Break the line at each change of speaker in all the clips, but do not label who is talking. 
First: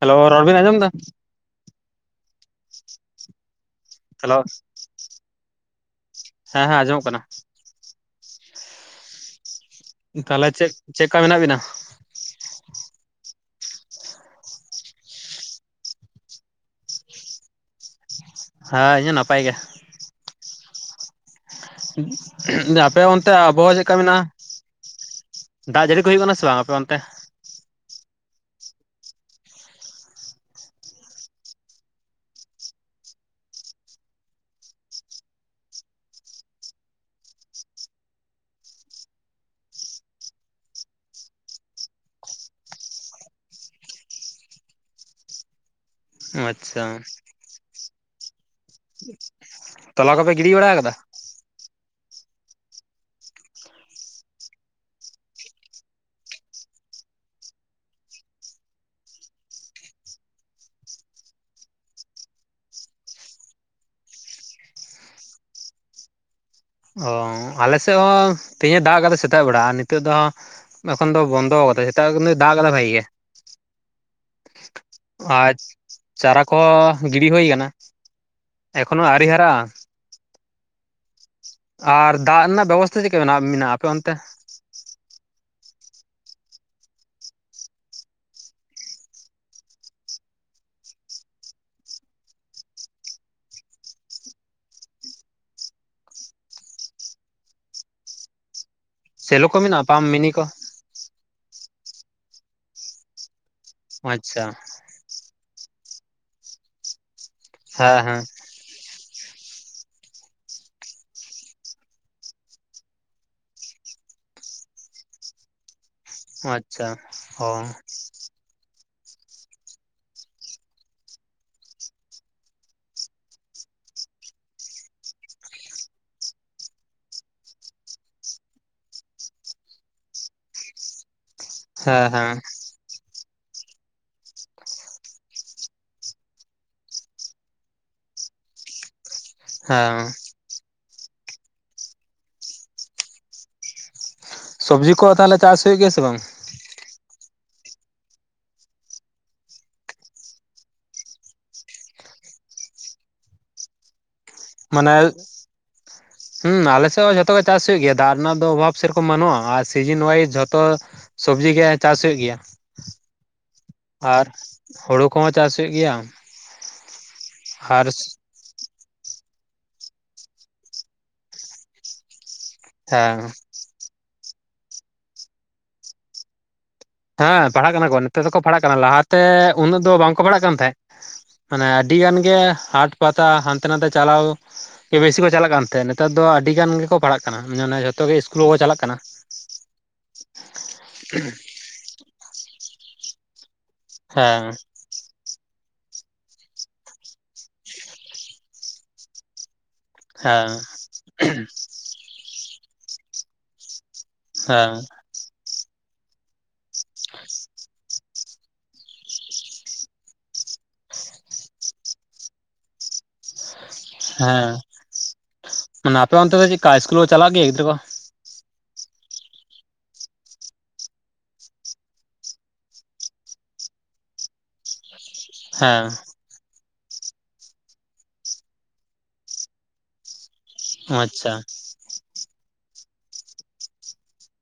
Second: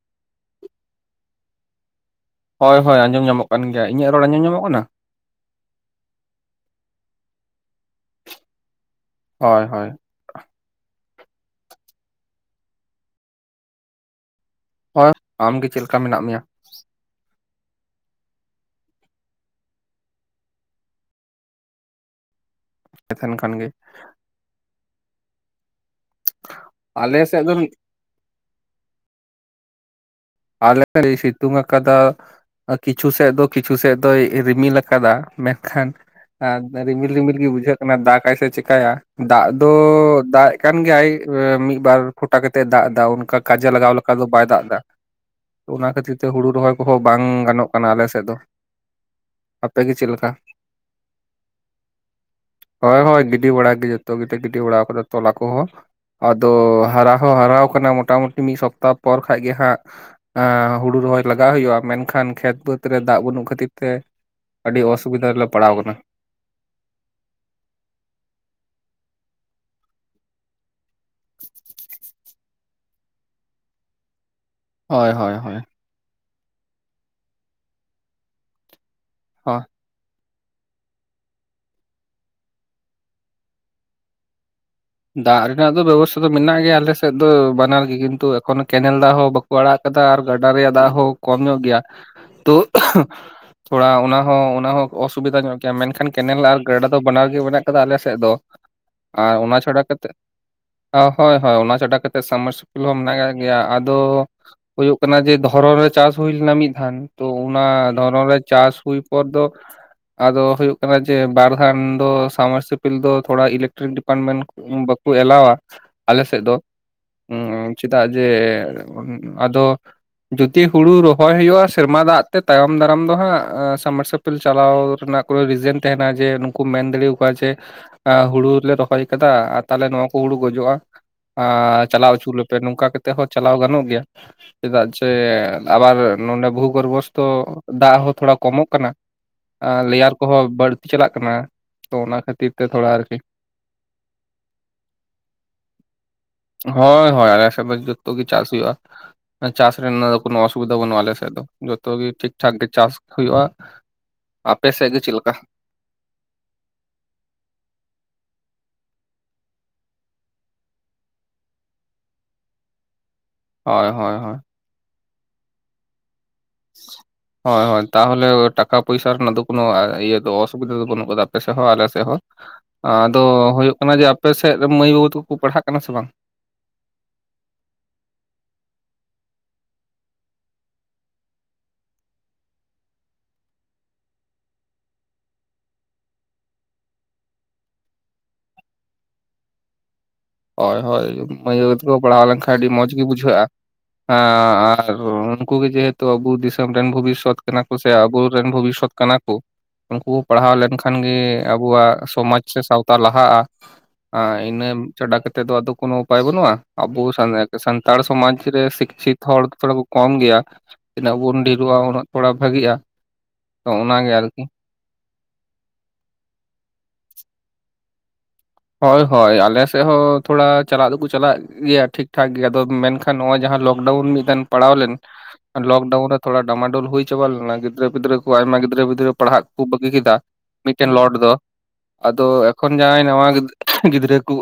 Hello ᱨᱚᱲ ᱵᱤᱱ ᱟᱸᱡᱚᱢ ᱫᱟ
ᱦᱚᱭ ᱦᱚᱭ ᱟᱸᱡᱚᱢ ᱧᱟᱢᱚᱜ ᱠᱟᱱ ᱜᱮᱭᱟ ᱤᱧᱟᱹᱜ ᱨᱚᱲ
ᱦᱮᱞᱳ
ᱟᱸᱡᱚᱢ ᱧᱟᱢᱚᱜ ᱠᱟᱱᱟ
ᱦᱮᱸ ᱦᱮᱸ ᱟᱸᱡᱚᱢᱚᱜ ᱠᱟᱱᱟ
ᱦᱳᱭ, ᱦᱳᱭ,
ᱛᱟᱦᱞᱮ ᱪᱮᱫ ᱪᱮᱫᱠᱟ ᱢᱮᱱᱟᱜ ᱵᱤᱱᱟ?
ᱦᱳᱭ ᱟᱢᱜᱮ ᱪᱮᱫ ᱞᱮᱠᱟ ᱢᱮᱱᱟᱜ ᱢᱮᱭᱟ?
ᱦᱮᱸ ᱤᱧ ᱦᱚᱸ ᱱᱟᱯᱟᱭ ᱜᱮ ᱡᱮ ᱟᱯᱮ
ᱮᱛᱷᱮᱱ
ᱚᱱᱛᱮ
ᱠᱷᱟᱱ ᱜᱮ
ᱟᱵᱚᱦᱟᱣᱟ ᱪᱮᱫᱠᱟ ᱢᱮᱱᱟᱜᱼᱟ ᱫᱟᱜ ᱡᱟᱹᱲᱤ ᱠᱚ ᱦᱩᱭᱩᱜ ᱠᱟᱱᱟ ᱥᱮ ᱵᱟᱝ ᱟᱯᱮ ᱚᱱ
ᱟᱞᱮ ᱥᱮᱫ ᱫᱚ ᱟᱞᱮ ᱥᱤᱛᱩᱝ ᱟᱠᱟᱫᱟ ᱠᱤᱪᱷᱩ ᱥᱮᱫ ᱫᱚ ᱠᱤᱪᱷᱩ ᱥᱮᱫ ᱫᱚᱭ ᱨᱤᱢᱤᱞ ᱟᱠᱟᱫᱟ ᱢᱮᱱᱠᱷᱟᱱ ᱟᱨ ᱨᱤᱢᱤᱞ ᱨᱤᱢᱤᱞ ᱜᱮ ᱵᱩᱡᱷᱟᱹᱜ ᱠᱟᱱᱟ ᱫᱟᱜᱟᱭ ᱥᱮ ᱪᱮᱠᱟᱭᱟ ᱫᱟᱜ ᱫᱚ ᱫᱟᱜ ᱮ ᱠᱟᱱ ᱜᱮᱭᱟᱭ ᱢᱤᱫ ᱵᱟᱨ ᱯᱷᱴᱟ ᱠᱟᱛᱮᱜ ᱮ ᱫᱟᱜ ᱮᱫᱟ ᱚᱱᱠᱟ ᱠᱟᱡᱮ ᱞᱟᱜᱟᱣ ᱞᱮᱠᱟ ᱫᱚ ᱵᱟᱭ ᱫᱟᱜ ᱮᱫᱟ ᱚᱱᱟ ᱠᱷᱟᱹᱛᱤᱨ ᱛᱮ ᱦᱩᱲᱩ ᱨᱚᱦᱚᱭ
ᱟᱪᱪᱷᱟ
ᱠᱚᱦᱚᱸ ᱵᱟᱝ ᱜᱟᱱᱚᱜ ᱠᱟᱱᱟ ᱟᱞᱮ ᱥᱮᱫ ᱫᱚ ᱟᱯᱮᱜᱮ ᱪᱮᱫ
ᱛᱚᱞᱟ
ᱞᱮᱠᱟ
ᱠᱚᱯᱮ ᱜᱤᱰᱤ ᱵᱟᱲᱟ [unintelligible]
ᱦᱳᱭ ᱦᱳᱭ ᱜᱤᱰᱤ ᱵᱟᱲᱟ ᱜᱮ ᱡᱚᱛᱚ ᱜᱮᱞᱮ ᱜᱤᱰᱤ ᱵᱟᱲᱟ ᱠᱟᱫᱟ ᱛᱚᱞᱟ ᱠᱚ ᱦᱚᱸ ᱟᱫᱚ ᱦᱟᱨᱟ ᱦᱚᱸ ᱦᱟᱨᱟᱣᱟᱠᱟᱱᱟ ᱢᱳᱚᱴᱟᱢᱩᱴᱤ ᱢᱤᱫ ᱥᱚᱯᱛᱟᱦ ᱯᱚᱨ ᱠᱷᱟᱡ ᱜᱮ ᱦᱟᱸᱜ ᱮᱸᱻ ᱦᱩᱲᱩ ᱨᱚᱦᱚᱭ ᱞᱟᱜᱟᱜ ᱦᱩᱭᱩᱜᱼᱟ ᱢᱮᱱᱠᱷᱟᱱ ᱠᱷᱮᱛ ᱵᱟᱹᱫᱽ ᱨᱮ ᱫᱟᱜ ᱵᱟᱹᱱᱩᱜ ᱠᱷᱟᱹᱛᱤᱨ ᱛᱮ ᱟᱹᱰᱤ ᱚᱥᱩᱵᱤᱫᱷᱟ ᱨᱮᱞᱮ ᱯᱟᱲᱟᱣ ᱠᱟᱱᱟ
ᱚ ᱟᱞᱮ ᱥᱮᱫ ᱦᱚᱸ ᱛᱮᱦᱧᱮ ᱫᱟᱜ ᱠᱟᱫᱟ ᱥᱮᱛᱟᱜ ᱵᱟᱲᱟᱜᱟ ᱱᱤᱛᱚᱜ ᱫᱚ ᱮᱠᱷᱚᱱ ᱫᱚ ᱵᱚᱱᱫᱚ ᱠᱟᱫᱟᱭ ᱥᱮᱛᱟᱜ ᱫᱚ ᱫᱟᱜ ᱠᱟᱫᱟ ᱵᱷᱟᱜᱤ ᱜᱮ
ᱦᱳᱭ ᱦᱳᱭ ᱦᱳᱭ᱾
ᱟᱪ ᱪᱟᱨᱟ ᱠᱚᱦᱚᱸ ᱜᱤᱲᱤ ᱦᱩᱭ ᱠᱟᱱᱟ ᱮᱠᱷᱚᱱᱳ ᱟᱹᱣᱨᱤ ᱦᱟᱨᱟᱜᱼᱟ
ᱦᱚᱸ
ᱟᱨ ᱫᱟᱜ ᱨᱮᱱᱟᱜ ᱵᱮᱵᱚᱥᱛᱷᱟ ᱪᱮᱫᱠᱟ ᱢᱮᱱᱟᱜᱼᱟ ᱢᱮᱱᱟᱜᱼᱟ ᱟᱯᱮ ᱚᱱᱛᱮ
ᱫᱟᱜ ᱨᱮᱱᱟᱜ ᱫᱚ ᱵᱮᱵᱚᱥᱛᱷᱟ ᱫᱚ ᱢᱮᱱᱟᱜ ᱜᱮᱭᱟ ᱟᱞᱮᱥᱮᱫ ᱫᱚ ᱵᱟᱱᱟᱨ ᱜᱮ ᱠᱤᱱᱛᱩ ᱮᱠᱷᱚᱱᱳ ᱠᱮᱱᱮᱞ ᱫᱟᱜ ᱦᱚᱸ ᱵᱟ ᱠᱚ ᱟᱲᱟᱜ ᱠᱟᱫᱟ ᱟᱨ ᱜᱟᱰᱟ ᱨᱮᱭᱟᱜ ᱫᱟᱜ ᱦᱚᱸ ᱠᱚᱢ ᱧᱚᱜ ᱜᱮᱭᱟ ᱛᱚ ᱛᱷᱚᱲᱟ ᱚᱱᱟᱦᱚᱸ ᱚᱱᱟᱦᱚᱸ ᱚᱥᱩᱵᱤᱫᱟ ᱧᱚᱜ ᱜᱮᱭᱟ ᱢᱮᱱᱠᱷᱟᱱ ᱠᱮᱱᱮᱞ ᱟᱨ ᱜᱟᱰᱟ ᱫᱚ ᱵᱟᱱᱟᱨ ᱜᱮ ᱢᱮᱱᱟᱜ ᱠᱟᱫᱟ ᱟᱞᱮᱥᱮᱫ ᱫᱚ ᱟᱨ
ᱥᱮᱞᱳ ᱠᱚ
ᱚᱱᱟ ᱪᱷᱟᱰᱟ
ᱢᱮᱱᱟᱜᱼᱟ ᱯᱟᱢ
ᱠᱟᱛᱮ
ᱢᱤᱱᱤ ᱠᱚ
ᱦᱳᱭ ᱦᱳᱭ ᱚᱱᱟ ᱪᱷᱟᱰᱟ ᱠᱟᱛᱮᱮᱫ ᱥᱟᱵᱢᱟᱨᱥᱤᱞ ᱦᱚᱸ ᱢᱮᱱᱟᱜ ᱜᱮᱭᱟ ᱟᱫᱚ
ᱟᱪᱪᱷᱟ
ᱦᱩᱭᱩᱜ ᱠᱟᱱᱟ ᱡᱮ ᱫᱷᱚᱨᱚᱱ ᱨᱮ ᱪᱟᱥ ᱦᱩᱭ ᱞᱮᱱᱟ ᱢᱤᱫ ᱫᱷᱟᱣ ᱛᱚ ᱚᱱᱟ
ᱦᱮᱸ ᱦᱮᱸ
ᱫᱷᱚᱨᱚᱱ ᱨᱮ ᱪᱟᱥ ᱦᱩᱭ ᱯᱚᱨ ᱫᱚ ᱟᱫᱚ ᱦᱩᱭᱩᱜ ᱠᱟᱱᱟ ᱡᱮ ᱵᱟᱨ ᱫᱷᱟᱢ ᱫᱚ ᱥᱟᱵᱢᱟᱨᱥᱤᱵᱚᱞ ᱫᱚ ᱛᱷᱚᱲᱟ ᱤᱞᱮᱠᱴᱨᱤᱠ ᱰᱤᱯᱟᱨᱴᱢᱮᱱᱴ ᱵᱟᱠᱩ ᱮᱞᱟᱣᱟ ᱟᱞᱮᱥᱮᱫ ᱫᱚ
ᱟᱪᱪᱷᱟ
ᱩᱸᱻ
ᱚ
ᱪᱮᱫᱟᱜ ᱡᱮ ᱟᱫᱚ ᱡᱩᱫᱤ ᱦᱩᱲᱩ ᱨᱚᱦᱚᱭ ᱦᱩᱭᱩᱜᱼᱟ ᱥᱮᱨᱢᱟ ᱫᱟᱜ ᱛᱮ ᱛᱟᱭᱚᱢ ᱫᱟᱨᱟᱢ ᱫᱚ ᱦᱟᱸᱜ ᱥᱟᱵᱢᱟᱥᱤᱞ ᱪᱟᱞᱟᱣ ᱨᱮᱱᱟᱜ ᱠᱳᱱᱳ ᱨᱤᱡᱮᱱ ᱛᱟᱦᱮᱱᱟ ᱡᱮ ᱱᱩᱠᱩ ᱢᱮᱱ ᱫᱟᱲᱮ ᱟᱠᱣᱟ ᱡᱮ ᱦᱩᱲᱩ ᱞᱮ ᱨᱚᱦᱚᱭ ᱠᱟᱫᱟ ᱛᱟ, ᱛᱟᱦᱞᱮ ᱱᱚᱣᱟ ᱠᱚ ᱦᱩᱲᱩ ᱜᱚᱡᱚᱜᱼᱟ ᱟ
ᱦᱮᱸ
ᱪᱟᱞᱟᱣ ᱚᱪᱚ
ᱦᱮᱸ
ᱟᱞᱮᱯᱮ ᱱᱚᱝᱠᱟ ᱠᱟᱛᱮ ᱛᱮᱦᱚᱸ ᱪᱟᱞᱟᱣ ᱜᱟᱱᱚᱜ ᱜᱮᱭᱟ ᱪᱮᱫᱟᱜ ᱪᱮ ᱟᱵᱟᱨ ᱱᱚᱰᱮ ᱵᱷᱩ ᱜᱚᱨᱵᱷᱚᱥᱛᱚ ᱫᱟᱜ ᱦᱚᱸ ᱛᱷᱚᱲᱟ ᱠᱚᱢᱚᱜ ᱠᱟᱱᱟ
ᱦᱮᱸ
ᱞᱮᱭᱟᱨ ᱠᱚᱦᱚᱸ ᱵᱟᱹᱲᱛᱤ ᱪᱟᱞᱟᱜ ᱠᱟᱱᱟ ᱛᱚ ᱚᱱᱟ ᱠᱷᱟᱹᱛᱤᱨ ᱛᱮ ᱛᱷᱚᱲᱟ ᱟᱨᱠᱤ
ᱥᱚᱵᱽᱡᱤ ᱠᱚ ᱛᱟᱦᱞᱮ ᱪᱟᱥ ᱦᱳᱭᱳᱜ ᱜᱮᱭᱟ ᱥᱮ ᱵᱟᱝ
ᱦᱳᱭ ᱦᱳᱭ ᱟᱞᱮ ᱥᱮᱫ ᱫᱚ ᱡᱚᱛᱚ ᱜᱮ ᱪᱟᱥ ᱦᱩᱭᱩᱜᱼᱟ ᱪᱟᱥ ᱨᱮᱱᱟᱜ ᱫᱚ ᱠᱳᱱᱳ ᱚᱥᱩᱵᱤᱫᱟ ᱵᱟᱹᱱᱩᱜᱼᱟ ᱟᱞᱮᱮᱥᱮᱫ ᱫᱚ ᱡᱚᱛᱚ ᱜᱮ ᱴᱷᱤᱠ ᱴᱷᱟᱠ ᱜᱮ ᱪᱟᱥ ᱦᱩᱭᱩᱜᱼᱟ ᱟᱯᱮ ᱥᱮᱫ
ᱢᱟᱱᱮ
ᱜᱮ ᱪᱮᱫ ᱞᱮᱠᱟ?
ᱦᱩᱸ ᱟᱞᱮᱥᱮᱜ ᱦᱚᱸ ᱡᱷᱚᱛᱚ ᱜᱮ ᱪᱟᱥ ᱦᱳᱭᱳᱜ ᱜᱮᱭᱟ ᱫᱟᱜ ᱨᱮᱱᱟᱜ ᱫᱚ ᱚᱵᱷᱟᱵᱽ ᱥᱮᱨᱚᱠᱚᱢ ᱵᱟᱱᱩᱜᱼᱟ ᱟᱨ ᱥᱤᱡᱤᱱ ᱚᱣᱟᱭᱤᱡ ᱡᱷᱚᱛᱚ ᱥᱚᱵᱡᱤ ᱜᱮ ᱪᱟᱥ ᱦᱩᱭᱩᱜ ᱜᱮᱭᱟ
ᱦᱳᱭ ᱦᱳᱭ
ᱟᱨ
ᱦᱳᱭ
ᱦᱩᱲᱩ ᱠᱚᱦᱚᱸ ᱪᱟᱥ ᱦᱳᱭᱳᱜ ᱜᱮᱭᱟ
ᱦᱳᱭ ᱦᱳᱭ
ᱟᱨ
ᱛᱟᱦᱚᱞᱮ ᱴᱟᱠᱟ ᱯᱚᱭᱥᱟ ᱨᱮᱱᱟᱜ ᱫᱚ ᱠᱚ ᱤᱭᱟᱹ ᱚᱥᱩᱵᱤᱫᱟ ᱫᱚ ᱵᱟᱹᱱᱩᱜ ᱠᱟᱫᱟ ᱟᱯᱮ ᱥᱮᱫ ᱦᱚᱸ ᱟᱞ ᱥᱮᱫ ᱦᱚᱸ
ᱦᱮᱸ
ᱟᱫᱚ ᱦᱳᱭᱳᱜ ᱠᱟᱱᱟ ᱡᱮ ᱟᱯᱮᱥᱮᱫ ᱢᱟᱹᱭ ᱵᱟᱹᱵᱩ ᱛᱟᱠᱩ ᱠᱩ ᱯᱟᱲᱦᱟᱜ ᱠᱟᱱᱟ ᱥᱮ ᱵᱟᱝ
ᱦᱮᱸ ᱯᱟᱲᱦᱟᱜ ᱠᱟᱱᱟ ᱠᱚ ᱱᱤᱛᱚᱜ ᱫᱚᱠᱚ ᱯᱟᱲᱦᱟᱜ ᱠᱟᱱᱟ ᱞᱟᱦᱟᱛᱮ ᱩᱱᱟᱹᱜ ᱫᱚ ᱵᱟᱝᱠᱚ ᱯᱟᱲᱦᱟᱜ ᱠᱟᱱ ᱛᱟᱦᱮᱸᱫ ᱢᱟᱱᱮ ᱟᱹᱰᱤ ᱜᱟᱱ ᱜᱮ ᱦᱟᱴ ᱯᱟᱛᱟ ᱦᱟᱱᱛᱮ ᱱᱟᱛᱮ ᱪᱟᱞᱟᱣ ᱵᱮᱥᱤ ᱠᱚ ᱪᱟᱞᱟᱜ ᱠᱟᱱ ᱛᱟᱸᱦᱮ ᱱᱮᱛᱟᱨ ᱫᱚ ᱟᱹᱰᱤ ᱜᱟᱱ ᱜᱮᱠᱚ ᱯᱟᱲᱦᱟᱜ ᱠᱟᱱᱟ ᱢᱟᱱᱮ ᱡᱷᱚᱛᱚ ᱜᱮ ᱥᱤᱥᱠᱩᱞ ᱠᱚᱠᱚ ᱪᱟᱞᱟᱜ ᱠᱟᱱᱟ [unintelligible]
ᱦᱳᱭ ᱦᱳᱭ ᱢᱟᱹᱭ ᱵᱟᱹᱵᱩ ᱛᱟᱠᱚ ᱯᱟᱲᱦᱟᱣ ᱞᱮᱱᱠᱷᱟᱱ ᱟᱹᱰᱤ ᱢᱚᱸᱡᱽ ᱜᱮ ᱵᱩᱡᱷᱟᱹᱜᱼᱟ ᱮᱸᱻ
ᱦᱮᱸ
ᱟᱨ ᱩᱱᱠᱩ ᱜᱮ ᱡᱮᱦᱮᱛᱩ ᱟᱵᱚ ᱫᱤᱥᱚᱢ ᱨᱮᱱ ᱵᱷᱚᱵᱤᱥᱥᱚᱛ ᱠᱟᱱᱟ ᱠᱚ ᱥᱮ ᱟᱵᱚᱨᱮᱱ ᱵᱷᱚᱵᱤᱥᱥᱚᱛ ᱠᱟᱱᱟ ᱠᱚ ᱩᱱᱠᱩ ᱠᱚ
ᱦᱮᱸ
ᱯᱟᱲᱦᱟᱣ ᱞᱮᱱᱠᱷᱟᱱ ᱜᱮ ᱟᱵᱚᱣᱟᱜ ᱥᱚᱢᱟᱡᱽ ᱥᱮ ᱥᱟᱶᱛᱟ ᱞᱟᱦᱟᱜᱼᱟ ᱟᱨ ᱤᱱᱟᱹ
ᱦᱮᱸ
ᱪᱟᱰᱟ ᱠᱟᱛᱮᱫ ᱫᱚ ᱟᱫᱚ ᱠᱳᱱᱳ ᱩᱯᱟᱭ ᱵᱟᱹᱱᱩᱜᱼᱟ ᱟᱵᱚ ᱥᱟᱱᱛᱟᱲ ᱥᱚᱢᱟᱡ ᱨᱮ ᱥᱤᱠᱪᱷᱤᱛ ᱦᱚᱲ ᱛᱷᱚᱲᱟ ᱠᱚ ᱠᱚᱢ ᱜᱮᱭᱟ ᱛᱤᱱᱟᱹᱜ ᱵᱚᱱ ᱰᱷᱮᱨᱚᱜᱼᱟ ᱩᱱᱟᱹᱜ ᱛᱷᱚᱲᱟ ᱵᱷᱟᱜᱤᱜᱼᱟ ᱛᱚ ᱚᱱᱟᱜᱮ ᱟᱨᱠᱤ
ᱦᱮᱸ ᱢᱟᱱᱮ ᱟᱯᱮ ᱚᱱᱛᱮ ᱫᱚ ᱪᱮᱫ ᱠᱟ ᱤᱥᱠᱩᱞ ᱠᱚ ᱪᱟᱞᱟᱜ ᱜᱮᱭᱟ ᱜᱤᱫᱽᱨᱟᱹ ᱠᱚ
ᱦᱳᱭ ᱦᱳᱭ ᱟᱞᱮ ᱥᱮᱫ ᱦᱚᱸ ᱛᱷᱚᱲᱟ ᱪᱟᱞᱟᱜ ᱫᱚᱠᱚ ᱪᱟᱞᱟᱜ ᱜᱮᱭᱟ ᱴᱷᱤᱠ-ᱴᱷᱟᱠ ᱜᱮᱭᱟ ᱟᱫᱚ ᱢᱮᱱᱠᱷᱟᱱ ᱱᱚᱜᱚᱭ ᱡᱟᱦᱟᱸ ᱞᱚᱠᱰᱟᱣᱩᱱ ᱢᱤᱫᱴᱮᱱ ᱯᱟᱲᱟᱣ ᱞᱮᱱ
ᱦᱮᱸ
ᱞᱚᱠᱰᱟᱣᱩᱱ ᱨᱮ ᱛᱷᱚᱲᱟ ᱰᱟᱢᱟᱰᱳᱚᱞ ᱦᱩᱭ ᱪᱟᱵᱟ ᱞᱮᱱᱟ ᱜᱤᱫᱽᱨᱟᱹ ᱯᱤᱫᱽᱨᱟᱹ ᱠᱚ ᱟᱭᱢᱟ ᱜᱤᱫᱽᱨᱟᱹ ᱯᱤᱫᱽᱨᱟᱹ ᱯᱟᱲᱦᱟᱜ ᱠᱚ ᱵᱟᱹᱜᱤ ᱠᱮᱫᱟ ᱢᱤᱫᱴᱮᱱ ᱞᱚᱴ ᱫᱚ
ᱟᱪᱪᱷᱟ
ᱟᱫᱚ ᱮᱠᱷᱚᱱ ᱡᱟᱦᱟᱸᱭ ᱱᱟᱣᱟ ᱜᱤᱫᱽᱨᱟᱹ ᱠᱚ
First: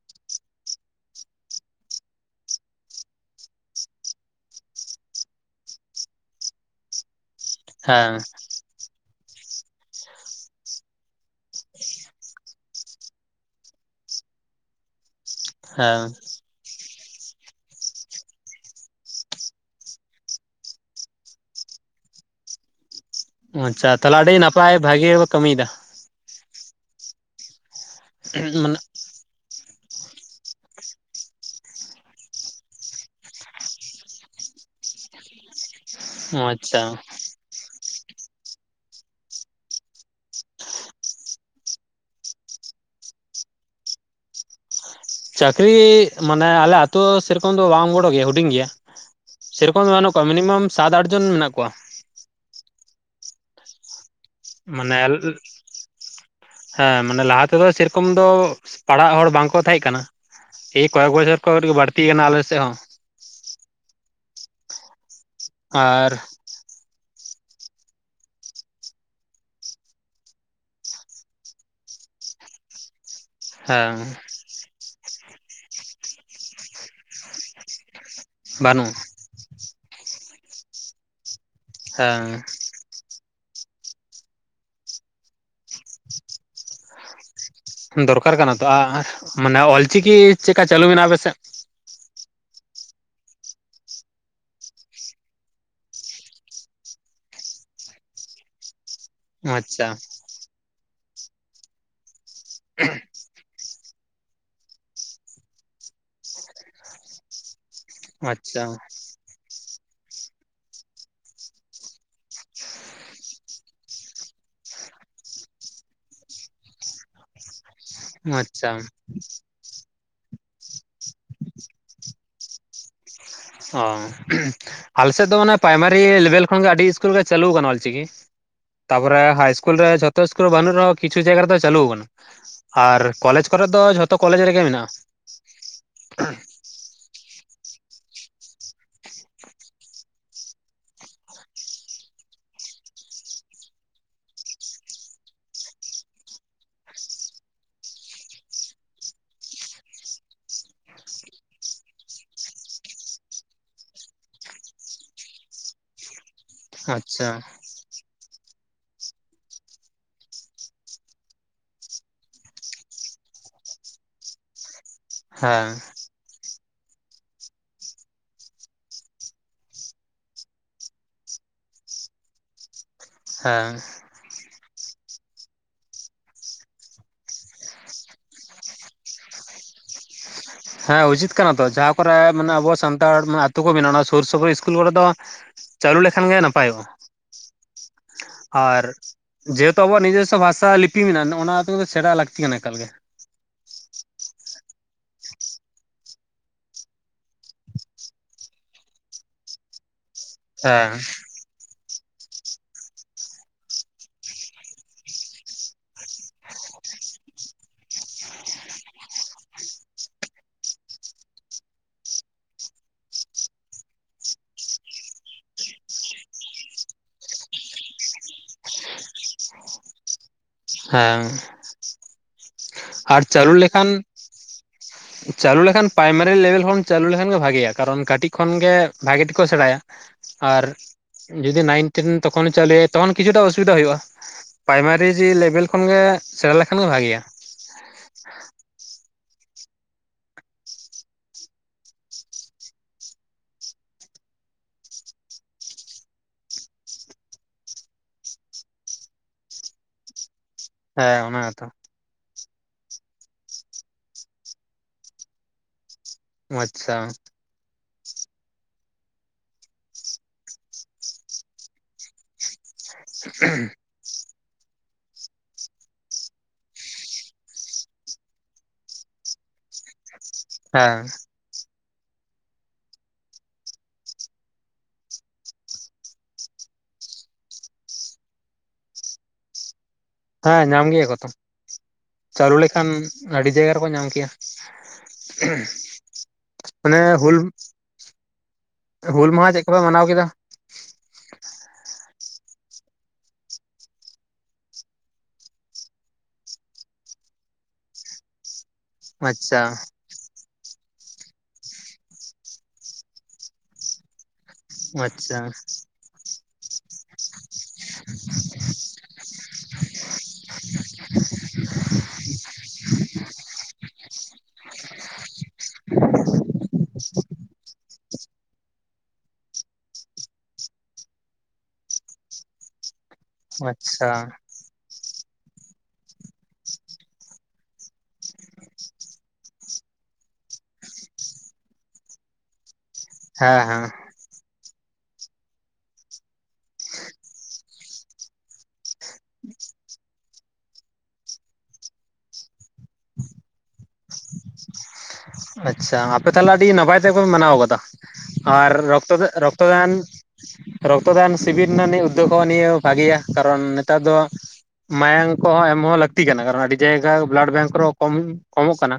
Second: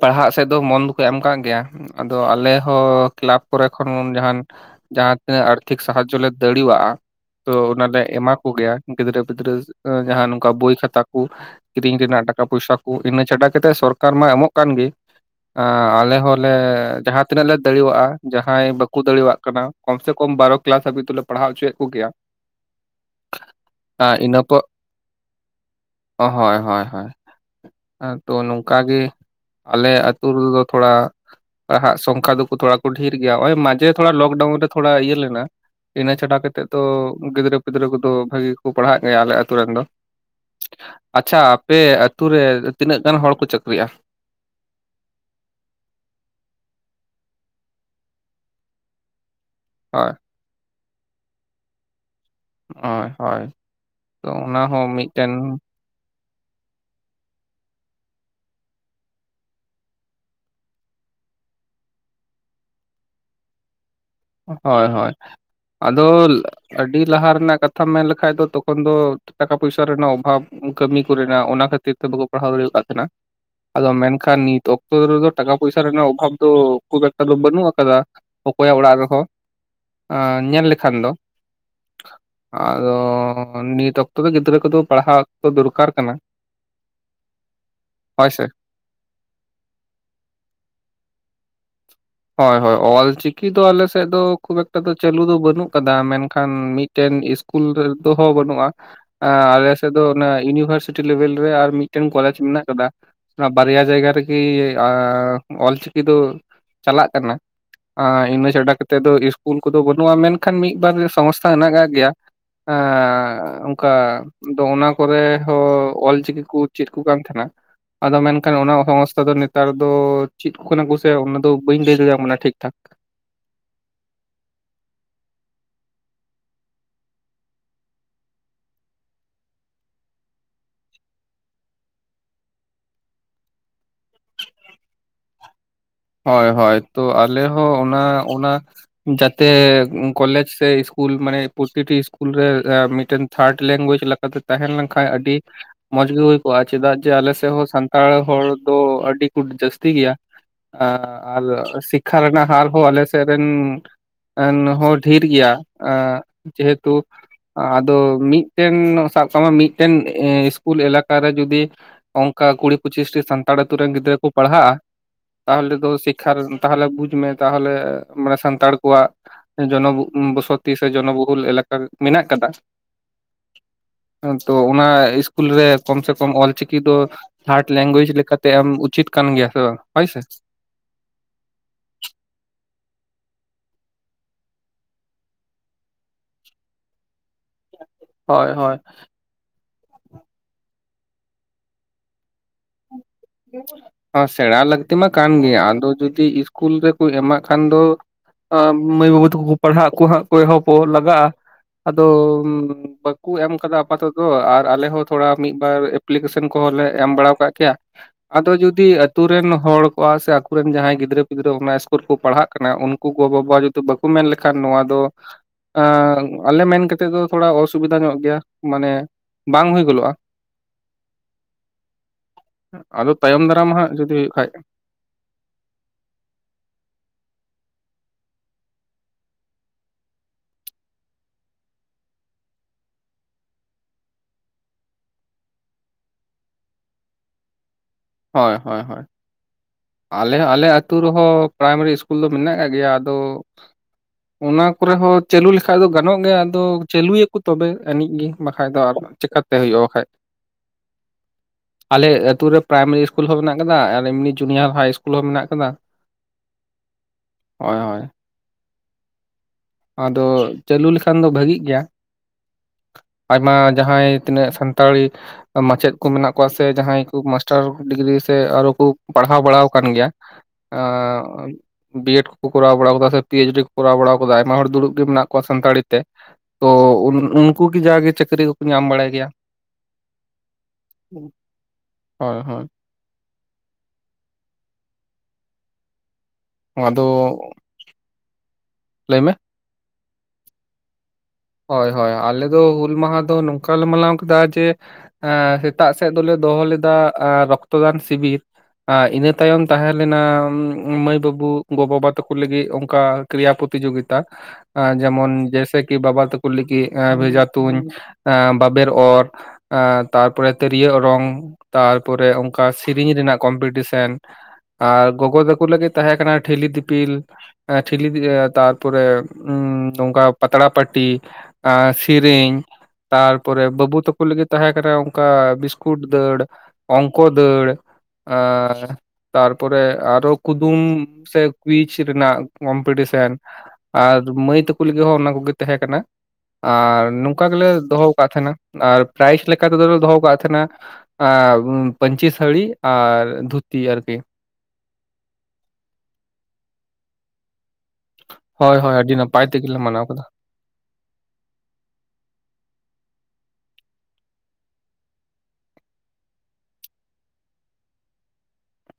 ᱯᱟᱲᱦᱟᱜ ᱥᱮᱫ ᱫᱚ ᱢᱚᱱ ᱫᱚᱠᱚ ᱮᱢ ᱠᱟᱜ ᱜᱮᱭᱟ ᱟᱫᱚ ᱟᱞᱮ ᱦᱚᱸ ᱠᱞᱟᱵ ᱠᱚᱨᱮ ᱠᱷᱚᱱ ᱡᱟᱦᱟᱱ ᱡᱟᱦᱟᱸ ᱛᱤᱱᱟᱹᱜ ᱟᱨᱛᱷᱤᱠ ᱥᱟᱦᱟᱡᱡᱚ ᱞᱮ ᱫᱟᱲᱤᱣᱟᱜᱼᱟ ᱛᱚ ᱚᱱᱟᱞᱮ
ᱦᱮᱸ
ᱮᱢᱟ ᱠᱚᱜᱮᱭᱟ ᱜᱤᱫᱽᱨᱟᱹ ᱯᱤᱫᱽᱨᱟᱹ ᱡᱟᱦᱟᱸ ᱱᱚᱝᱠᱟ ᱵᱳᱭ ᱠᱷᱟᱛᱟ ᱠᱚ ᱠᱤᱨᱤᱧ ᱨᱮᱱᱟᱜ ᱴᱟᱠᱟ ᱯᱚᱭᱥᱟ ᱠᱚ, ᱤᱱᱟᱹ ᱪᱷᱟᱰᱟ ᱠᱟᱛᱮᱮᱫ ᱥᱚᱨᱠᱟᱨ ᱢᱟ ᱮᱢᱚᱜ ᱠᱟᱱ ᱜᱮ, ᱮᱸᱻ
ᱦᱮᱸ
ᱟᱞᱮ ᱦᱚᱸ ᱟᱞᱮ ᱡᱟᱦᱟᱸ ᱛᱤᱱᱟᱹᱜ ᱞᱮ ᱫᱟᱲᱮᱭᱟᱜᱼᱟ ᱡᱟᱦᱟᱸᱭ ᱵᱟᱠᱚ ᱫᱟᱲᱮᱭᱟᱜ ᱠᱟᱱᱟ ᱠᱚᱢ ᱥᱮ ᱠᱚᱢ ᱵᱟᱨᱚ ᱠᱞᱟᱥ ᱦᱟᱹᱵᱤᱡᱮ ᱫᱚ ᱯᱟᱲᱦᱟᱣ ᱦᱚᱪᱚᱭᱮᱫ ᱠᱚᱜᱮᱭᱟ
ᱟᱪᱷᱟ ᱛᱟᱦᱞᱮ ᱟᱹᱰᱤ ᱱᱟᱯᱟᱭ ᱵᱷᱟᱜᱮ ᱠᱚ ᱠᱟᱹᱢᱤᱭᱮᱫᱟ
ᱚ ᱦᱳᱭ ᱦᱳᱭ ᱦᱳᱭ ᱛᱚ
ᱢᱟᱱᱮ
ᱱᱚᱝᱠᱟ ᱜᱮ ᱟᱞᱮ ᱟᱹᱛᱩ ᱨᱮᱫᱚ ᱛᱷᱚᱲᱟ ᱟᱨ ᱦᱟᱸᱜ ᱥᱚᱝᱠᱷᱟ ᱫᱚ ᱛᱷᱚᱲᱟ ᱠᱚ ᱰᱷᱮᱨ ᱜᱮᱭᱟ ᱱᱚᱜᱚᱭ ᱢᱟᱡᱷᱮ ᱛᱷᱚᱲᱟ ᱞᱚᱠᱰᱟᱣᱩᱱ ᱨᱮ ᱛᱷᱚᱲᱟ ᱤᱭᱟᱹ ᱞᱮᱱᱟ ᱤᱱᱟᱹ ᱪᱷᱟᱰᱟ ᱠᱟᱛᱮᱫ ᱛᱚ
ᱟᱪᱪᱷᱟ
ᱜᱤᱫᱽᱨᱟᱹ ᱜᱤᱫᱽᱨᱟᱹ ᱠᱚᱫᱚ ᱵᱷᱟᱜᱤ ᱜᱮ ᱠᱚ ᱯᱟᱲᱦᱟᱜ ᱜᱮᱭᱟ ᱟᱞᱮ ᱟᱛᱩ ᱨᱮᱱ ᱫᱚ ᱟᱪᱷᱟ ᱟᱯᱮ ᱟᱛᱩ ᱨᱮ ᱛᱤᱱᱟᱹᱜ ᱜᱟᱱ ᱦᱚᱲ ᱠᱚ ᱪᱟᱹᱠᱨᱤᱜᱼᱟ
ᱪᱟᱹᱠᱨᱤ ᱢᱟᱱᱮ ᱟᱞᱮ ᱟᱛᱳ ᱥᱮᱨᱚᱠᱚᱢ ᱫᱚ ᱵᱟᱝ ᱵᱚᱲᱚᱜ ᱜᱮᱭᱟ ᱦᱩᱰᱤᱧ ᱜᱮᱭᱟ ᱥᱮ
ᱦᱳᱭ
ᱨᱚᱠᱚᱢᱟᱱᱩᱜ ᱠᱚᱣᱟ ᱢᱤᱱᱤᱢᱟᱢ ᱥᱟᱛ ᱟᱴ ᱡᱚᱱ ᱢᱮᱱᱟᱜ ᱠᱚᱣᱟ
ᱦᱳᱭ ᱦᱳᱭ ᱛᱚ ᱚᱱᱟ ᱦᱚᱸ
ᱢᱟᱱᱮ
ᱢᱤᱫᱴᱮᱱ
ᱦᱮᱸ ᱢᱟᱱᱮ ᱞᱟᱦᱟ ᱛᱮᱫᱚ ᱥᱮᱨᱚᱠᱚᱢ ᱫᱚ ᱯᱟᱲᱦᱟᱜ ᱦᱚᱲ ᱵᱟᱝᱠᱚ ᱛᱟᱦᱮᱸ ᱠᱟᱱᱟ ᱮᱭ ᱠᱚᱭᱮᱠ ᱵᱚᱪᱷᱚᱨ ᱠᱷᱚᱱᱨᱮ ᱜᱮ ᱵᱟᱹᱲᱛᱤ ᱟᱠᱟᱱᱟ ᱟᱞᱮ ᱥᱮᱫ ᱦᱚᱸ
ᱦᱳᱭ ᱦᱳᱭ ᱟᱫᱚ
ᱟᱨ
ᱟᱹᱰᱤ ᱞᱟᱦᱟ ᱨᱮᱱᱟᱜ ᱠᱟᱛᱷᱟᱢ ᱢᱮᱱ ᱞᱮᱠᱷᱟᱡ ᱫᱚ ᱛᱚᱠᱷᱚᱱ ᱫᱚ ᱴᱟᱠᱟ ᱯᱚᱭᱥᱟ ᱨᱮᱱᱟᱜ ᱚᱵᱷᱟᱵ ᱠᱟᱹᱢᱤ ᱠᱚᱨᱮᱱᱟᱜ ᱚᱱᱟ ᱠᱷᱟᱹᱛᱤᱨ ᱛᱮ ᱵᱟᱠᱚ ᱯᱟᱲᱦᱟᱣ ᱫᱟᱲᱮᱭᱟᱜᱫ ᱴᱤᱱᱟ. ᱟᱫᱚ
ᱦᱮᱸ
ᱢᱮᱱᱠᱷᱟᱱ ᱱᱤᱛ ᱚᱠᱛᱚ ᱨᱮᱫᱚ ᱴᱟᱠᱟ ᱯᱚᱭᱥᱟ ᱨᱮᱱᱟᱜ ᱚᱵᱷᱟᱵ ᱫᱚ ᱠᱷᱩᱵ ᱮᱠᱴᱟ ᱫᱚ ᱵᱟᱹᱱᱩᱜ ᱟᱠᱟᱫᱟ᱾ ᱚᱠᱚᱭᱟᱜ
ᱵᱟᱹᱱᱩᱜ
ᱚᱲᱟᱜ ᱨᱮᱦᱚᱸ ᱧᱮᱞ ᱞᱮᱠᱷᱟᱱ ᱫᱚ
ᱦᱮᱸ
ᱟᱫᱚ ᱱᱤᱛ ᱚᱠᱛᱚ ᱫᱚ ᱜᱤᱫᱽᱨᱟᱹ ᱠᱚᱫᱚ ᱯᱟᱲᱦᱟᱜ ᱚᱠᱛᱚ ᱫᱚᱨᱠᱟᱨ ᱠᱟᱱᱟ ᱦᱳᱭ
ᱫᱚᱨᱠᱟᱨ
ᱥᱮ
ᱠᱟᱱᱟ ᱛᱚ ᱢᱟᱱᱮ ᱚᱞ ᱪᱤᱠᱤ ᱪᱮᱫ ᱞᱮᱠᱟ ᱪᱟᱹᱞᱩ ᱢᱮᱱᱟᱜᱼᱟ ᱟᱯᱮ ᱥᱮᱫ?
ᱦᱳᱭ ᱦᱳᱭ ᱚᱞ ᱪᱤᱠᱤ ᱫᱚ ᱟᱞᱮ ᱥᱮᱫ ᱫᱚ ᱠᱷᱩᱵ ᱮᱠᱴᱟ ᱫᱚ ᱪᱟᱹᱞᱩ ᱫᱚ ᱵᱟᱹᱱᱩᱜ ᱟᱠᱟᱫᱟ ᱢᱮᱱᱠᱷᱟᱱ ᱢᱤᱫ ᱴᱮᱱ ᱤᱥᱠᱩᱞ ᱨᱮ ᱫᱚᱦᱚᱸ ᱵᱟᱹᱱᱩᱜᱼᱟ ᱟᱞᱮ
ᱟᱪᱪᱷᱟ
ᱥᱮᱫ ᱫᱚ ᱚᱱᱟ ᱤᱭᱩᱱᱤᱵᱷᱟᱨᱥᱤᱴᱤ ᱞᱮᱵᱮᱞ ᱨᱮ ᱟᱨ ᱢᱤᱫ ᱴᱮᱱ ᱠᱚᱞᱮᱡᱽ ᱢᱮᱱᱟᱜ ᱟᱠᱟᱫᱟ᱾ ᱵᱟᱨᱭᱟ ᱡᱟᱭᱜᱟ ᱨᱮᱜᱤ ᱟᱻ ᱚᱞ ᱪᱤᱠᱤ ᱫᱚ ᱪᱟᱞᱟᱜ ᱠᱟᱱᱟ ᱟᱺ ᱤᱱᱟᱹ
ᱟᱪᱪᱷᱟ
ᱪᱷᱟᱰᱟ ᱠᱟᱛᱮᱫ ᱫᱚ ᱤᱥ ᱩᱱᱠᱩᱫᱚ ᱵᱟᱹᱱᱩᱜᱼᱟ ᱢᱮᱱᱠᱷᱟᱱ ᱢᱤᱫ ᱵᱟᱨ ᱥᱚᱝᱥᱛᱷᱟ ᱦᱮᱱᱟᱜ ᱠᱟᱜ ᱜᱮᱭᱟ ᱟᱸᱻ ᱚᱱᱠᱟ ᱟᱫᱚ ᱚᱱᱟ ᱠᱚᱨᱮ ᱦᱚᱸ ᱚᱞ ᱪᱤᱠᱤ ᱠᱚ ᱪᱮᱫ ᱟᱠᱚ ᱠᱟᱱ ᱛᱟᱦᱮᱸᱱᱟ᱾ ᱟᱫᱚ ᱢᱮᱱᱠᱷᱟᱱ
ᱟᱪᱪᱷᱟ
ᱚᱱᱟ ᱥᱚᱝᱥᱛᱷᱟ ᱫᱚ ᱱᱮᱛᱟᱨ ᱫᱚ ᱪᱮᱫ ᱠᱟᱱᱟ ᱠᱩᱥᱤᱭᱟᱜᱼᱟ ᱚᱱᱟ ᱫᱚ ᱵᱟᱹᱧ ᱞᱟᱹᱭ ᱫᱟᱨᱮᱭᱟᱢ ᱠᱟᱱᱟ ᱴᱷᱤᱠ ᱴᱷᱟᱠ
ᱚᱸ ᱟᱞᱮᱥᱮᱫ ᱫᱚ ᱚᱱᱮ ᱯᱨᱟᱭᱢᱟᱨᱤ ᱞᱮᱵᱮᱞ ᱠᱷᱚᱱ ᱜᱮ ᱟᱹᱰᱤ ᱤᱥᱠᱩᱞ ᱨᱮ ᱜᱮ ᱪᱟᱹᱞᱩ ᱟᱠᱟᱱᱟ ᱚᱞᱪᱤᱠᱤ ᱛᱟᱯᱚᱨᱮ ᱦᱟᱭ ᱤᱥᱠᱩᱞ ᱨᱮ ᱡᱷᱚᱛᱚ ᱠᱩᱞ ᱵᱟᱹᱱᱩᱜ ᱨᱮᱦᱚᱸ ᱠᱤᱪᱷᱩ ᱡᱟᱭᱜᱟ ᱨᱮᱫᱚᱚ ᱪᱟᱹᱞᱩ ᱟᱠᱟᱱᱟ ᱟᱨ ᱠᱚᱞᱮᱡᱽ ᱠᱚᱨᱮ ᱫᱚ ᱡᱷᱚᱛᱚ ᱠᱚᱞᱮᱡᱽ ᱨᱮᱜᱮ ᱢᱮᱱᱟᱜᱼᱟ
ᱦᱳᱭ ᱦᱳᱭ ᱛᱚ ᱟᱞᱮ ᱦᱚᱸ ᱚᱱᱟ ᱚᱱᱟ ᱡᱟᱛᱮ ᱠᱚᱞᱮᱡᱽ ᱥᱮ ᱤᱥᱠᱩᱞ ᱢᱟᱱᱮ ᱯᱨᱚᱛᱤᱴᱤ ᱤᱥᱠᱩᱞ ᱨᱮ ᱢᱤᱫᱴᱮᱱ ᱛᱷᱟᱨᱰ ᱞᱮᱝᱜᱩᱭᱮᱡᱽ ᱞᱟᱠ ᱟᱫᱚ ᱛᱟᱦᱮᱸ ᱞᱮᱱ ᱠᱷᱟᱡ ᱟᱹᱰᱤ ᱢᱚᱸᱡᱽᱜᱮ ᱦᱩᱭ ᱠᱚᱜᱼᱟ ᱪᱮᱫᱟᱜ ᱡᱮ ᱟᱞᱮᱥᱮᱫ ᱦᱚᱸ ᱥᱟᱱᱛᱟᱲ ᱦᱚᱲ ᱫᱚ ᱟᱹᱰᱤ ᱠᱚ ᱡᱟᱹᱥᱛᱤ ᱜᱮᱭᱟ ᱟ, ᱟᱨ ᱥᱤᱠᱠᱷᱟ ᱨᱮᱱᱟᱜ ᱦᱟᱨ ᱦᱚᱸ ᱟᱞᱮ ᱥᱮᱫ ᱨᱮᱱ ᱮᱱᱦᱚᱸ ᱰᱷᱮᱨ ᱜᱮᱭᱟ ᱮᱸᱻ ᱡᱮᱦᱮᱛᱩ
ᱟᱪᱪᱷᱟ
ᱟᱫᱚ ᱢᱤᱫ ᱢᱤᱫᱴᱮᱱ ᱥᱟᱵ ᱠᱟᱜᱢᱮ ᱢᱤᱫᱴᱮᱱ ᱤᱥᱠᱩᱞ ᱮᱞᱟᱠᱟ ᱨᱮ ᱡᱩᱫᱤ ᱚᱝᱠᱟ ᱠᱩᱲᱤ ᱯᱩᱪᱤᱥᱴᱤ ᱥᱟᱱᱛᱟᱲ ᱟᱛᱳ ᱨᱮᱱ ᱜᱤᱫᱽᱨᱟᱹ ᱠᱚ ᱯᱟᱲᱦᱟᱜᱼᱟ
ᱦᱮᱸ
ᱛᱟᱦᱞᱮ ᱫᱚ ᱥᱤᱠᱠᱷᱟ ᱨᱮᱱ ᱛᱟᱦᱞᱮ ᱵᱩᱡ ᱢᱮ ᱛᱟᱦᱞᱮ ᱢᱟᱱᱮ ᱥᱟᱱᱛᱟᱲ ᱠᱚᱣᱟᱜ ᱡᱚᱱᱚ ᱵᱚᱥᱚᱛᱤ ᱥᱮ ᱡᱚᱱᱚᱵᱚᱦᱩᱞ ᱮᱞᱟᱠᱟ ᱢᱮᱱᱟᱜ ᱠᱟᱫᱟ
ᱦᱮᱸ
ᱛᱚ ᱚᱱᱟ ᱤᱥᱠᱩᱞ ᱨᱮ ᱠᱚᱢ ᱥᱮ ᱠᱚᱢ ᱚᱞ ᱪᱤᱠᱤ ᱫᱚ ᱛᱦᱟᱨᱴ ᱞᱮᱝᱜᱩᱭᱮᱡᱽ ᱞᱮᱠᱟ ᱛᱮ ᱮᱢ ᱩᱪᱤᱛ ᱠᱟᱱ ᱜᱮᱭᱟ ᱥᱮ ᱵᱟᱝ ᱦᱳᱭ ᱥᱮ
ᱦᱮᱸ ᱩᱪᱤᱛ ᱠᱟᱱᱟ ᱛᱚ ᱡᱟᱦᱟᱸ ᱠᱚᱨᱮ ᱢᱟᱱᱮ ᱟᱵᱚ ᱥᱟᱱᱛᱟᱲ ᱟᱹᱛᱩ ᱠᱚ ᱢᱮᱱᱟᱜᱼᱟ ᱚᱱᱟ ᱥᱩᱨ ᱥᱩᱯᱩᱨ ᱤᱥᱠᱩᱞ ᱠᱚᱨᱮ ᱫᱚ ᱪᱟᱹᱞᱩ ᱞᱮᱠᱷᱟᱱ ᱜᱮ ᱱᱟᱯᱟᱭᱚᱜᱼᱟ
ᱦᱳᱭ ᱦᱳᱭ
ᱟᱨ ᱡᱮᱦᱮᱛᱩ ᱟᱵᱚᱣᱟᱜ ᱱᱤᱡᱮᱥᱥᱚ ᱵᱷᱟᱥᱟ ᱞᱤᱯᱤ ᱢᱮᱱᱟᱜᱼᱟ ᱚᱱᱟ ᱫᱚ ᱥᱮᱬᱟ ᱞᱟᱹᱠᱛᱤ ᱠᱟᱱᱟ ᱮᱠᱟᱞ ᱜᱮ
ᱥᱮᱬᱟ ᱞᱟᱹᱠᱛᱤ ᱢᱟ ᱠᱟᱱ ᱜᱮᱭᱟ ᱟᱫᱚ ᱡᱩᱫᱤ ᱤᱥᱠᱩᱞ ᱨᱮᱠᱚ ᱮᱢᱟᱜ ᱠᱷᱟᱱ ᱫᱚ ᱟᱸᱜ, ᱢᱟᱹᱭ ᱵᱟᱹᱵᱩ ᱛᱟᱠᱚ ᱠᱚ ᱯᱟᱲᱦᱟᱜ ᱟᱠᱚ ᱦᱟᱸᱜ ᱮᱦᱚᱵ ᱠᱚ
ᱦᱮᱸ
ᱞᱟᱜᱟᱜᱼᱟ ᱟᱫᱚ ᱵᱟᱠᱩ ᱮᱢ ᱟᱠᱟᱫᱟ ᱟᱯᱟᱛᱚᱛᱚ ᱟᱨ ᱟᱞᱮ ᱦᱚᱸ ᱛᱷᱚᱲᱟ ᱢᱤᱫ-ᱵᱟᱨ ᱮᱯ ᱮᱯᱞᱤᱠᱮᱥᱚᱱ ᱠᱚᱦᱚᱸᱞᱮ ᱮᱢ ᱵᱟᱲᱟᱣᱟᱠᱟᱫ ᱠᱮᱭᱟ ᱟᱫᱚ ᱡᱩᱫᱤ ᱟᱛᱩ ᱨᱮᱱ ᱦᱚᱲ ᱠᱚ ᱥᱮ ᱟᱠᱚᱨᱮᱱ ᱡᱟᱦᱟᱸᱭ ᱜᱤᱫᱽᱨᱟᱹ ᱯᱤᱫᱽᱨᱟᱹ ᱚᱱᱟ ᱤᱥᱠᱩᱞ ᱠᱚ ᱯᱟᱲᱦᱟᱜ ᱠᱟᱱᱟ ᱩᱱᱠᱩ ᱩᱱᱠᱩ ᱜᱚᱼᱵᱟᱵᱟ ᱡᱩᱫᱤ ᱵᱟᱠᱚ ᱢᱮᱱ ᱞᱮᱠᱷᱟᱱ ᱱᱚᱣᱟ ᱫᱚ ᱮᱸ, ᱟᱞᱮ ᱢᱮᱱᱠᱟᱛᱮᱫ ᱫᱚ ᱛᱷᱚᱲᱟ ᱚᱥᱩᱵᱤᱫᱟ ᱧᱚᱜ ᱜᱮᱭᱟ ᱢᱟᱱᱮ ᱵᱟᱝ ᱦᱩᱭ ᱜᱚᱞᱚᱜᱼᱟ
ᱦᱮᱸ [inaudible]
ᱟᱫᱚ
ᱟᱨ
ᱛᱟᱭᱚᱢ
ᱪᱟᱹᱞᱩ
ᱫᱟᱨᱟᱢ
ᱞᱮᱠᱷᱟᱱ
ᱦᱟᱸᱜ ᱡᱩᱫᱤ ᱦᱩᱭᱩᱜ ᱠᱷᱟᱡ
[inaudible] ᱪᱟᱹᱞᱩ ᱞᱮᱠᱷᱟᱱ ᱯᱨᱟᱭᱢᱟᱨᱤ ᱞᱮᱵᱮᱞ ᱦᱚᱢ ᱪᱟᱹᱞᱩ ᱞᱮᱠᱷᱟᱱ ᱜᱮ ᱵᱷᱟᱜᱮᱭᱟ ᱠᱟᱹᱴᱤᱡ ᱠᱷᱚᱱᱜᱮ ᱵᱷᱟᱜᱮ ᱛᱮᱠᱚ ᱥᱮᱬᱟᱭᱟ ᱟᱨ ᱡᱩᱫᱤ ᱱᱟᱭᱤᱱ ᱴᱮᱱ ᱛᱚᱠᱷᱚᱱ ᱴᱮ ᱪᱟᱹᱞᱩᱭᱟ ᱛᱚᱠᱷᱚᱱ ᱠᱤᱪᱷᱩᱴᱟ ᱚᱥᱩᱵᱤᱫᱟ ᱦᱩᱭᱩᱜᱼᱟ ᱯᱨᱟᱭᱢᱟᱨᱤ ᱨᱮ ᱞᱮᱵᱮᱞ ᱠᱷᱚᱱᱜᱮ ᱥᱮᱬᱟ ᱞᱮᱠᱷᱟᱱ ᱜᱮ ᱵᱷᱟᱜᱤᱭᱟ
ᱦᱳᱭ ᱦᱳᱭ ᱦᱳᱭ ᱟᱞᱮ ᱟᱞᱮ ᱟᱹᱛᱩ ᱨᱮᱦᱚᱸ ᱯᱨᱟᱭᱢᱟᱨᱤ ᱤᱥᱠᱩᱞ ᱫᱚ ᱢᱮᱱᱟᱜ ᱠᱟᱜ ᱜᱮᱭᱟ ᱟᱫᱚ
[inaudible]
ᱚᱱᱟ ᱠᱚᱨᱮ ᱦᱚᱸ ᱪᱟᱹᱞᱩ ᱞᱮᱠᱷᱟᱡ ᱫᱚ ᱜᱟᱱᱚᱜ ᱜᱮᱭᱟ ᱟᱫᱚ ᱪᱟᱹᱞᱩᱭᱟᱠᱚ ᱛᱚᱵᱮ ᱟᱹᱱᱤᱡ ᱜᱮ ᱵᱟᱠᱟᱡ ᱫᱚ ᱪᱮᱠᱟᱛᱮ ᱪᱮᱠᱟ ᱛᱮ ᱦᱩᱭᱩᱜᱼᱟ ᱵᱷᱟᱠᱟᱡ
ᱦᱮᱸ ᱚᱱᱟ ᱜᱮᱛᱚ
ᱟᱞᱮ ᱟᱹᱛᱩ ᱨᱮ ᱯᱨᱟᱭᱢᱟᱨᱤ ᱤᱥᱠᱩᱞ ᱦᱚᱸ ᱢᱮᱱᱟᱜ ᱟᱠᱟᱫᱟ ᱟᱨ ᱮᱢᱱᱤ ᱡᱩᱱᱤᱭᱟᱨ ᱦᱟᱭ ᱤᱥᱠᱩᱞ ᱦᱚᱸ ᱢᱮᱱᱟᱜ ᱠᱟᱫᱟ
ᱢᱟᱪᱪᱷᱟ
ᱦᱳᱭ ᱦᱳᱭ ᱟᱫᱚ ᱪᱟᱹᱞᱩ ᱞᱮᱠᱷᱟᱱ ᱫᱚ ᱵᱷᱟᱜᱤᱜ ᱜᱮᱭᱟ ᱟᱭᱢᱟ ᱡᱟᱦᱟᱸᱭ ᱛᱤᱱᱟᱹᱜ ᱥᱟᱱᱛᱟᱲᱤ ᱢᱟᱪᱮᱫ ᱠᱚ ᱢᱮᱱᱟᱜ ᱠᱚᱣᱟ ᱥᱮ ᱡᱟᱦᱟᱸᱭ ᱠᱚ ᱢᱟᱥᱴᱟᱨ ᱢᱟᱥᱴᱟᱨ ᱰᱤᱜᱨᱤ ᱥᱮ ᱟᱨᱚ ᱠᱚ ᱯᱟᱲᱦᱟᱣ ᱵᱟᱲᱟ ᱟᱠᱟᱱ ᱜᱮᱭᱟ
ᱦᱮᱸ
ᱟᱸᱻ ᱵᱤᱭᱮᱰ ᱠᱚᱠᱚ ᱠᱚᱨᱟᱣ ᱵᱟᱲᱟ ᱠᱟᱫᱟ ᱥᱮ ᱯᱤᱮᱭᱤᱪᱰᱤ ᱠᱚ ᱠᱚᱨᱟᱣ ᱵᱟᱲᱟ ᱠᱟᱫᱟ ᱟᱭᱢᱟ ᱦᱚᱲ ᱫᱩᱲᱩᱵ ᱜᱮ ᱢᱮᱱᱟᱜ ᱠᱚᱣᱟ ᱥᱟᱱᱛᱟᱲᱤ ᱛᱮ ᱛᱚ ᱤᱱ ᱩᱱᱠᱩ ᱜᱮ ᱡᱟᱜᱮ ᱪᱟᱹᱠᱨᱤ ᱠᱚᱠᱚ ᱧᱟᱢ ᱵᱟᱲᱟᱭ ᱠᱮᱭᱟ
ᱦᱮᱸ ᱧᱟᱢ ᱜᱮᱭᱟ ᱠᱚᱛᱚ
ᱦᱳᱭ
ᱪᱟᱹᱞᱩ
ᱦᱳᱭ
ᱞᱮᱠᱷᱟᱱ ᱟᱹᱰᱤ ᱡᱟᱭᱜᱟ ᱨᱮᱠᱚ ᱧᱟᱢ ᱠᱮᱭᱟ ᱢᱟᱱᱮ
ᱟᱫᱚ
ᱦᱩᱞ
ᱞᱟᱹᱭ ᱢᱮ
ᱦᱩᱞ ᱢᱟᱦᱟ ᱪᱮᱫᱠᱟᱯᱮ ᱢᱟᱱᱟᱣ ᱠᱮᱫᱟ
ᱦᱳᱭ ᱦᱳᱭ ᱟᱞᱮ ᱫᱚ ᱦᱩᱞ ᱢᱟᱦᱟ ᱫᱚ ᱱᱚᱝᱠᱟ ᱞᱮᱮ ᱢᱟᱱᱟᱣ ᱠᱮᱫᱟ ᱡᱮ ᱮᱸᱻ ᱥᱮᱛᱟᱜ ᱥᱮᱫ ᱫᱚᱞᱮ ᱫᱚᱦᱚ ᱞᱮᱫᱟ ᱨᱚᱠᱛᱚᱫᱟᱱ ᱥᱤᱵᱤᱨ ᱮᱸ ᱤᱱᱟᱹ
ᱟᱪᱪᱷᱟ
ᱛᱟᱭᱚᱢ ᱛᱟᱦᱮᱸ ᱞᱮ ᱞᱮᱱᱟ ᱢᱟᱹᱭ ᱵᱟᱹᱵᱩ ᱜᱚ-ᱵᱟᱵᱟ ᱛᱟᱠᱚ ᱞᱟᱹᱜᱤᱫ ᱚᱱᱠᱟ ᱠᱨᱤᱭᱟ ᱯᱚᱛᱤᱡᱚᱜᱤᱛᱟ ᱟ ᱟᱸ ᱡᱮᱢᱚᱱ
ᱟᱪᱪᱷᱟ
ᱡᱮᱭᱥᱮ ᱠᱤ ᱵᱟᱵᱟ ᱛᱟᱹᱠᱩ ᱞᱤᱜᱤᱜᱼᱼ ᱟᱸ ᱵᱷᱮᱡᱟ ᱛᱩᱧ ᱟᱸ ᱵᱟᱵᱮᱨ ᱚᱨ᱾ ᱟᱨ ᱛᱟᱨ ᱯᱚᱨᱮ ᱛᱤᱨᱭᱳ ᱚᱨᱚᱝ ᱛᱟᱨ ᱯᱚᱨᱮ ᱚᱱᱠᱟ ᱥᱤᱨᱤᱧ ᱨᱤᱱᱟᱜ ᱠᱚᱢᱯᱤᱴᱤᱥᱮᱱ᱾ ᱟᱨ ᱜᱚᱜᱚ ᱛᱟᱹᱠᱩ ᱞᱟᱹᱜᱤᱫ ᱛᱟᱦᱮᱸ ᱠᱟᱱᱟ ᱴᱷᱤᱞᱤ ᱫᱤᱯᱤᱞ ᱮᱸ ᱴᱷᱼᱼ ᱴᱷᱤᱞᱤ ᱫᱤ ᱭᱮ ᱛᱟᱨᱯᱚᱨᱮ ᱩᱸ ᱱᱚᱝᱠᱟ ᱯᱟᱛᱲᱟ ᱯᱟᱹᱴᱤ᱾ ᱟᱨ‌ ᱥᱤᱨᱤᱧ ᱛᱟᱨᱯᱚᱨᱮ ᱵᱟᱹᱵᱩ
ᱟᱪᱪᱷᱟ
ᱛᱟᱹᱠᱩ ᱞᱟᱹᱜᱤᱫᱼᱼ ᱛᱟᱦᱮᱸ ᱠᱟᱱᱟ ᱚᱱᱠᱟ ᱵᱤᱥᱠᱩᱴ ᱫᱟᱹᱲ ᱚᱝᱠᱚ ᱫᱟᱹᱲ᱾ ᱟᱨ ᱛᱟᱨᱯᱚᱨᱮ ᱟᱨᱚ ᱠᱩᱫᱩᱢ ᱥᱮ ᱠᱩᱭᱤᱪ ᱨᱤᱱᱟᱜᱼ ᱠᱚᱢᱯᱤᱴᱤᱥᱮᱱ
ᱦᱮᱸ ᱦᱮᱸ
ᱟᱨ ᱢᱟᱹᱭ ᱛᱟᱹᱠᱩ ᱞᱤᱜᱤᱜ ᱦᱚᱸ ᱩᱱᱟ ᱠᱩᱜᱤ ᱛᱮᱦᱮᱸ ᱠᱟᱱᱟ᱾ ᱟᱨ ᱱᱭᱝᱠᱟ ᱜᱤᱞᱮ ᱫᱚᱦᱚ ᱟᱠᱟᱜ ᱛᱮᱦᱮᱸᱱᱟ ᱟᱨ ᱯᱨᱟᱭᱤᱡᱽ ᱞᱮᱠᱟ ᱛᱮᱫᱚ ᱞᱮ ᱫᱚᱦᱚ ᱣᱟᱠᱟᱜ ᱛᱟᱦᱮᱱᱟᱼᱼ ᱟᱨ ᱯᱟᱹᱧᱪᱤ ᱥᱟᱹᱲᱤ ᱟᱨ ᱫᱷᱩᱛᱤ ᱟᱨ ᱠᱤᱼᱼ
ᱟᱪᱷᱟ ᱟᱯᱮ ᱛᱟᱦᱞᱮ ᱟᱰᱤ ᱱᱟᱯᱟᱭ ᱛᱮᱯᱮ ᱢᱟᱱᱟᱣ ᱣᱟᱠᱟᱫᱟ᱾ ᱟᱨ
ᱦᱳᱭ ᱦᱳᱭ ᱟᱹᱰᱤ
ᱨᱚᱠᱛᱚᱫᱽ
ᱱᱟᱯᱟᱭ
ᱨᱚᱠᱛᱚ
ᱛᱮᱜᱮᱞᱮ
ᱫᱟᱱᱼᱼ
ᱢᱟᱱᱟᱣ ᱠᱮᱫᱟ
ᱨᱚᱠᱛᱚ ᱫᱟᱱ ᱥᱤᱵᱤᱨ ᱨᱮᱱᱟᱜ ᱱᱤ ᱩᱫᱽᱭᱳᱜᱽ ᱦᱚᱸ ᱱᱤᱭᱟᱹ ᱵᱷᱟᱜᱤᱭᱟ ᱠᱟᱨᱚᱱ ᱱᱮᱛᱟᱨ ᱫᱚ᱾ ᱢᱟᱭᱟᱝ ᱠᱚᱦᱚᱸ ᱮᱢ ᱦᱚᱸ ᱞᱟᱹᱠᱛᱤ ᱠᱟᱱᱟ ᱠᱟᱨᱚᱱ ᱟᱹᱰᱤ ᱡᱟᱭᱜᱟ ᱵᱞᱟᱰ ᱵᱮᱝᱠ ᱨᱮᱦᱚᱸ ᱠᱚᱢ ᱠᱚᱢᱚᱜ ᱠᱟᱱᱟ᱾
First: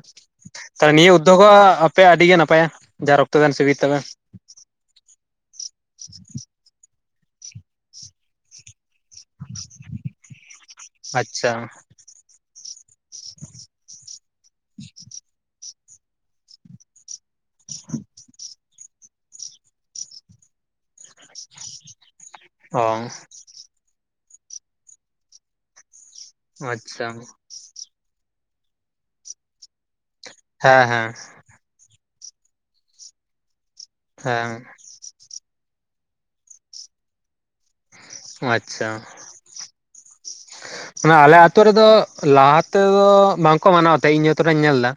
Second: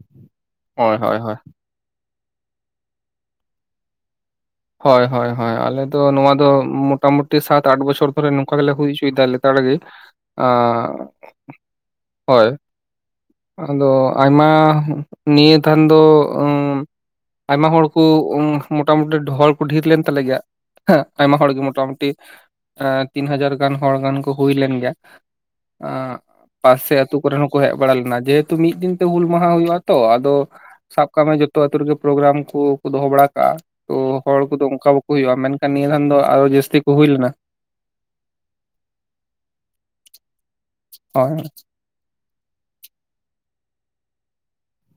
ᱛᱟᱦᱚᱞᱮ
ᱦᱳᱭ
ᱱᱤᱭᱟᱹ
ᱦᱳᱭ ᱦᱳᱭ
ᱩᱫᱽᱭᱳᱜᱽ ᱦᱚᱸ ᱟᱯᱮ ᱭᱟᱜ ᱟᱰᱤ ᱜᱮ ᱱᱟᱯᱟᱭᱟ ᱡᱟ ᱨᱚᱠᱛᱚ ᱫᱟᱱ ᱥᱤᱵᱤᱨ ᱛᱟᱯᱮ᱾
ᱦᱚᱭ ᱦᱚᱭ ᱦᱚᱭ ᱟᱞᱮ ᱫᱚ ᱱᱚᱣᱟ ᱫᱚ ᱢᱚᱴᱟ ᱢᱩᱴᱤ ᱥᱟᱛ ᱟᱴ ᱵᱚᱪᱷᱚᱨ ᱫᱷᱚᱨᱮ ᱱᱩᱝᱠᱟ ᱜᱤᱞᱮ ᱦᱩᱭ ᱪᱚᱭ ᱫᱟᱞᱮ᱾ ᱠᱟ ᱞᱤᱜᱤᱜ ᱟᱸ
ᱟᱪᱪᱷᱟ
ᱦᱚᱭ᱾ ᱟᱫᱚ ᱟᱭᱢᱟ ᱱᱤᱭᱟᱹ ᱫᱷᱟᱱ ᱫᱚ ᱩᱸᱼᱼ ᱟᱭᱢᱟ ᱦᱚᱲ ᱠᱩ ᱩᱸ ᱢᱚᱴᱟᱼᱢᱩᱴᱤ ᱰᱷᱚᱲ ᱰᱷᱤᱨ ᱞᱮᱱ ᱛᱟᱞᱮ ᱜᱮᱭᱟ᱾ ᱮᱜᱸ ᱟᱭᱢᱟ ᱦᱚᱲ ᱜᱮ ᱢᱚᱴᱟᱼᱢᱩᱴᱤ ᱮᱸ
ᱚ
ᱛᱤᱱ ᱦᱟᱡᱟᱨ ᱜᱟᱱ ᱦᱚᱲ ᱜᱟᱱ ᱠᱩ ᱦᱩᱭ ᱞᱮᱱ ᱜᱮᱭᱟ᱾ ᱟᱸᱜ ᱯᱟᱥᱮ
ᱟᱪᱪᱷᱟ
ᱟᱹᱛᱩ ᱠᱚᱨᱤᱱ ᱦᱚᱸᱠᱚ ᱦᱮᱡ ᱵᱟᱲᱟ ᱞᱮᱱᱟ ᱡᱮ ᱦᱮᱛᱩ ᱢᱤᱫ ᱫᱤᱱ ᱛᱮ ᱦᱩᱞ ᱢᱟᱦᱟᱸ ᱦᱩᱭᱩᱜᱼᱟᱼᱼ ᱛᱚ ᱟᱫᱚ
ᱦᱮᱸ
ᱥᱟᱵ
ᱦᱮᱸ
ᱠᱟᱜ ᱢᱮ ᱡᱚᱛᱚ ᱟᱹᱛᱩ ᱨᱮᱜᱮ ᱯᱨᱳᱜᱽᱨᱟᱢ ᱠᱩ ᱠᱚ ᱫᱚᱦᱚ ᱵᱟᱲᱟ ᱠᱟᱜ-ᱟᱼᱼ ᱛᱚ ᱦᱚᱲ ᱠᱩᱫᱚ
ᱦᱮᱸ
ᱩᱱᱠᱟ ᱵᱟᱹᱠᱩ ᱦᱩᱭᱩᱜ-ᱟ ᱢᱮᱱᱠᱷᱟᱱ ᱱᱤᱭᱟᱹ ᱫᱷᱟᱱ ᱫᱚ ᱟᱨᱚ ᱡᱟᱹᱥᱛᱤ ᱠᱩ ᱦᱩᱭ ᱞᱮᱱᱟ᱾
ᱟᱪᱪᱷᱟ᱾ ᱢᱟᱱᱮ
ᱦᱳᱭ
ᱟᱞᱮ ᱟᱛᱩ ᱨᱮᱫᱚ ᱞᱟᱦᱟ ᱛᱮᱫᱚ ᱵᱟᱝᱠᱚ ᱢᱟᱱᱟᱣ ᱛᱟᱦᱮᱸ ᱤᱧ ᱡᱚᱛᱚ ᱱᱟᱧ ᱧᱮᱞ ᱫᱟ᱾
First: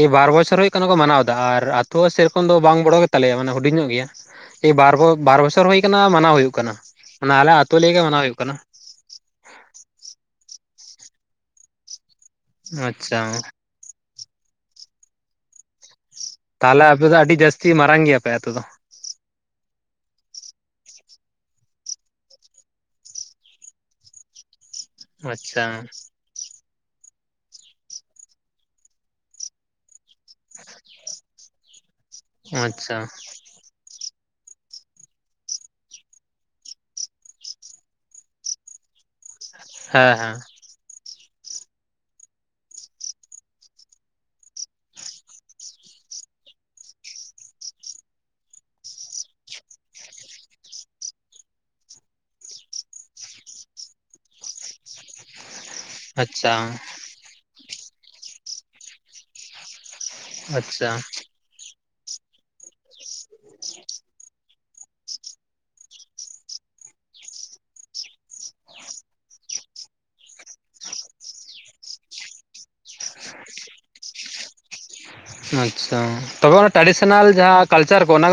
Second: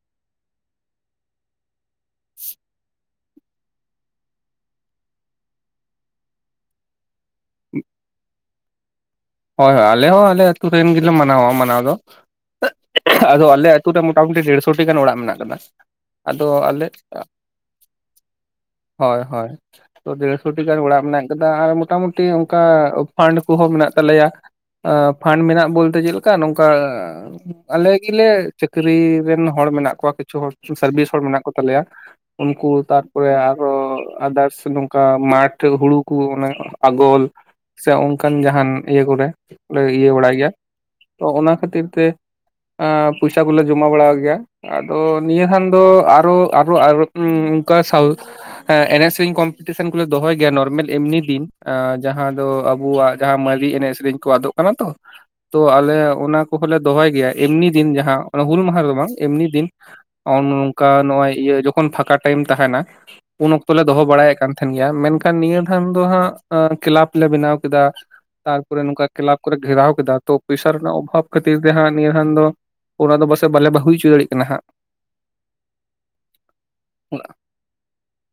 ᱮᱭ ᱵᱟᱨ ᱵᱚᱪᱷᱚᱨ ᱦᱩᱭᱩᱜ ᱠᱟᱱᱟ ᱠᱚ ᱢᱟᱱᱟᱣ ᱫᱟ ᱟᱨ ᱟᱛᱩ ᱦᱚᱸ ᱥᱮᱭ ᱫᱚ ᱵᱟᱝ ᱜᱚᱲᱚ ᱜᱮᱛᱟ ᱞᱮᱭᱟ ᱢᱟᱱᱮ ᱦᱩᱰᱤᱧ ᱧᱚᱜ ᱜᱮᱭᱟ᱾ ᱮᱭ ᱵᱟᱨ ᱵᱚ ᱵᱟᱨ ᱵᱚᱪᱷᱚᱨ ᱦᱩᱭ ᱟᱠᱟᱱᱟ ᱢᱟᱱᱟᱣ ᱦᱩᱭᱩᱜ ᱠᱟᱱᱟ ᱢᱟᱱᱮ ᱟᱞᱮ ᱟᱛᱩ ᱞᱟᱹᱭ ᱜᱮ ᱢᱟᱱᱟᱣ ᱦᱩᱭᱩᱜ ᱠᱟᱱᱟ᱾
ᱦᱚᱭ ᱦᱚᱭ ᱟᱞᱮ ᱦᱚᱸ ᱟᱞᱮ ᱟᱹᱛᱩ ᱨᱮᱱ ᱜᱤᱞᱮ ᱢᱟᱱᱟᱶᱟ ᱢᱟᱱᱟᱣ ᱫᱚ
ᱟᱪᱪᱷᱟ
ᱟᱫᱚ ᱟᱞᱮ‌ ᱟᱹᱼᱼ ᱛᱩ ᱨᱮ ᱢᱚᱴᱟᱼᱢᱩᱴᱤ ᱰᱮᱲᱥᱚᱴᱤ ᱜᱟᱱ ᱚᱲᱟᱜ ᱢᱮᱱᱟᱜ ᱟᱠᱟᱫᱟ᱾ ᱟᱫᱚ
ᱛᱟᱦᱞᱮ
ᱟᱞᱮ
ᱟᱯᱮ ᱫᱚ ᱟᱰᱤ ᱡᱟᱹᱥᱛᱤ ᱢᱟᱨᱟᱝ ᱜᱮᱭᱟ ᱯᱮ ᱟᱹᱛᱩ ᱫᱚ?
ᱦᱚᱭ ᱦᱚᱭ᱾ ᱛᱚ ᱰᱮᱲᱥᱚ ᱴᱤ ᱜᱟᱱ ᱚᱨᱟᱜ ᱢᱮᱱᱟᱜ ᱟᱠᱟᱫᱟ ᱟᱨ ᱢᱚᱴᱟᱼᱢᱩᱴᱤ ᱚᱱᱠᱟ ᱯᱷᱟᱱᱰ ᱠᱩᱦᱚᱸ ᱢᱮᱱᱟᱜᱼᱼ ᱛᱟᱞᱮᱭᱟ ᱟ ᱯᱷᱟᱱᱰ
ᱟᱪᱪᱷᱟ
ᱢᱮᱱᱟᱜ ᱵᱚᱞᱛᱮ ᱪᱮᱫ ᱞᱮᱠᱟ ᱱᱚᱝᱠᱟ ᱚᱻ ᱟᱞᱮ ᱜᱤᱞᱮ ᱪᱟᱹᱠᱨᱤ ᱨᱮᱱ ᱦᱚᱲ ᱢᱮᱱᱟᱜ ᱠᱚᱣᱟ ᱠᱤᱪᱷᱩ ᱦᱚᱲ ᱥᱟᱨᱵᱤᱥ ᱦᱚᱲ ᱢᱮᱱᱟᱜ ᱠᱚ ᱛᱟᱞᱮᱭᱟ᱾ ᱩᱱᱠᱩ
ᱟᱪᱪᱷᱟ
ᱛᱟᱨᱯᱚᱨᱮ ᱟᱨᱚ ᱟᱫᱟᱨᱼᱼ ᱥᱮ ᱱᱩᱝᱠᱟ ᱢᱟᱴᱷ ᱦᱩᱲᱩ ᱠᱚ ᱚᱱᱮ ᱟᱜᱚᱞ ᱥᱮ ᱚᱱᱠᱟᱱ ᱡᱟᱦᱟᱱ ᱤᱭᱟᱹ ᱠᱚᱨᱮ᱾ ᱞᱮ ᱤᱭᱟᱹ
ᱦᱮᱸ
ᱵᱟᱲᱟᱭ
ᱦᱮᱸ
ᱜᱮᱭᱟ ᱛᱚ ᱚᱱᱟ ᱠᱷᱟᱹᱛᱤᱨ ᱛᱮ᱾ ᱟᱸ ᱯᱩᱭᱥᱟ ᱠᱚᱞᱮ ᱡᱚᱢᱟ ᱵᱟᱲᱟᱣ ᱜᱮᱭᱟ᱾ ᱟᱫᱚ ᱱᱤᱭᱟᱹ ᱫᱷᱟᱱ ᱫᱚ ᱟᱨᱚ ᱟᱨᱚ ᱩᱸ ᱩᱱᱠᱟ ᱥᱟᱣᱩᱼᱼ ᱮᱱᱮᱡ ᱥᱮᱨᱮᱧ ᱠᱚᱢᱯᱤᱴᱚᱱ ᱠᱚᱞᱮ ᱫᱚᱦᱚᱭ ᱜᱮᱭᱟ ᱱᱚᱨᱢᱮᱞ ᱮᱢᱱᱤ ᱫᱤᱱ ᱟᱸ ᱡᱟᱦᱟᱸ ᱫᱚ ᱟᱵᱩᱣᱟᱜ ᱡᱟᱦᱟᱸ ᱢᱟᱞ ᱮᱱᱮᱡ ᱥᱮᱨᱮᱧ ᱠᱚ ᱟᱫᱚᱜ ᱠᱟᱱᱟ ᱛᱚ ᱛᱚ ᱟᱞᱮ ᱚᱱᱟ
ᱟᱪᱪᱷᱟ
ᱠᱚᱦᱚᱸ ᱞᱮ ᱫᱚᱦᱚᱭ ᱜᱮᱭᱟ᱾ ᱮᱢᱱᱤ ᱫᱤᱱ ᱡᱟᱦᱟᱸ ᱚᱱᱟ ᱦᱩᱞ ᱢᱟᱦᱟ ᱨᱮᱫᱚ ᱵᱟᱝ ᱮᱢᱱᱤ ᱫᱤᱱ ᱱᱚᱝᱠᱟ
ᱟᱪᱪᱷᱟ
ᱱᱚᱜᱼᱚᱭ ᱤᱭᱟᱹ ᱡᱚᱠ ᱠᱷᱚᱱ ᱯᱷᱟᱸᱠᱟ ᱴᱟᱹᱭᱤᱢ ᱛᱟᱦᱮᱱᱟ ᱩᱱ ᱚᱠᱛᱚ ᱞᱮ ᱫᱚᱦᱚ ᱵᱟᱲᱟᱭᱮᱫ ᱠᱟᱱᱼᱼ ᱛᱷᱮᱱ ᱜᱮᱭᱟ ᱢᱮᱱ ᱠᱷᱟᱱ ᱱᱤᱭᱟᱹ ᱫᱷᱟᱣ ᱫᱚ ᱦᱟᱸᱜ ᱚᱸ ᱠᱤᱞᱟᱵᱽ ᱞᱮ ᱵᱮᱱᱟᱣ ᱠᱮᱫᱟ᱾ ‌ᱛᱟᱨᱯᱚᱨᱮ ᱱᱩᱝᱠᱟ ᱠᱮᱞᱟᱵᱽ ᱠᱚᱨᱮ ᱜᱷᱮᱨᱟᱣ ᱠᱮᱫᱟ ᱛᱚ ᱯᱩᱭᱥᱟ ᱨᱮᱱᱟᱜ ᱚᱵᱷᱟᱵᱽ ᱠᱷᱟᱹᱛᱤᱨ ᱛᱮ ᱦᱟᱸᱜ ᱱᱤᱭᱟᱹ ᱫᱷᱟᱱ ᱫᱚᱼᱼ ᱚᱱᱟ ᱫᱚ ᱵᱟᱥᱮᱡ ᱵᱟᱞᱮ ᱵᱟ ᱦᱩᱭ ᱪᱚ ᱫᱟᱲᱮᱜ ᱠᱟᱱᱟ ᱦᱟᱸᱜ᱾
ᱟᱪᱷᱟᱸ, ᱛᱚᱵᱮ ᱚᱱᱟ ᱴᱨᱮᱰᱤᱥᱚᱱᱟᱞ ᱡᱟᱦᱟᱸ ᱠᱟᱞᱪᱟᱨ ᱠᱚ ᱚᱱᱟ ᱠᱚᱫᱚᱼᱼ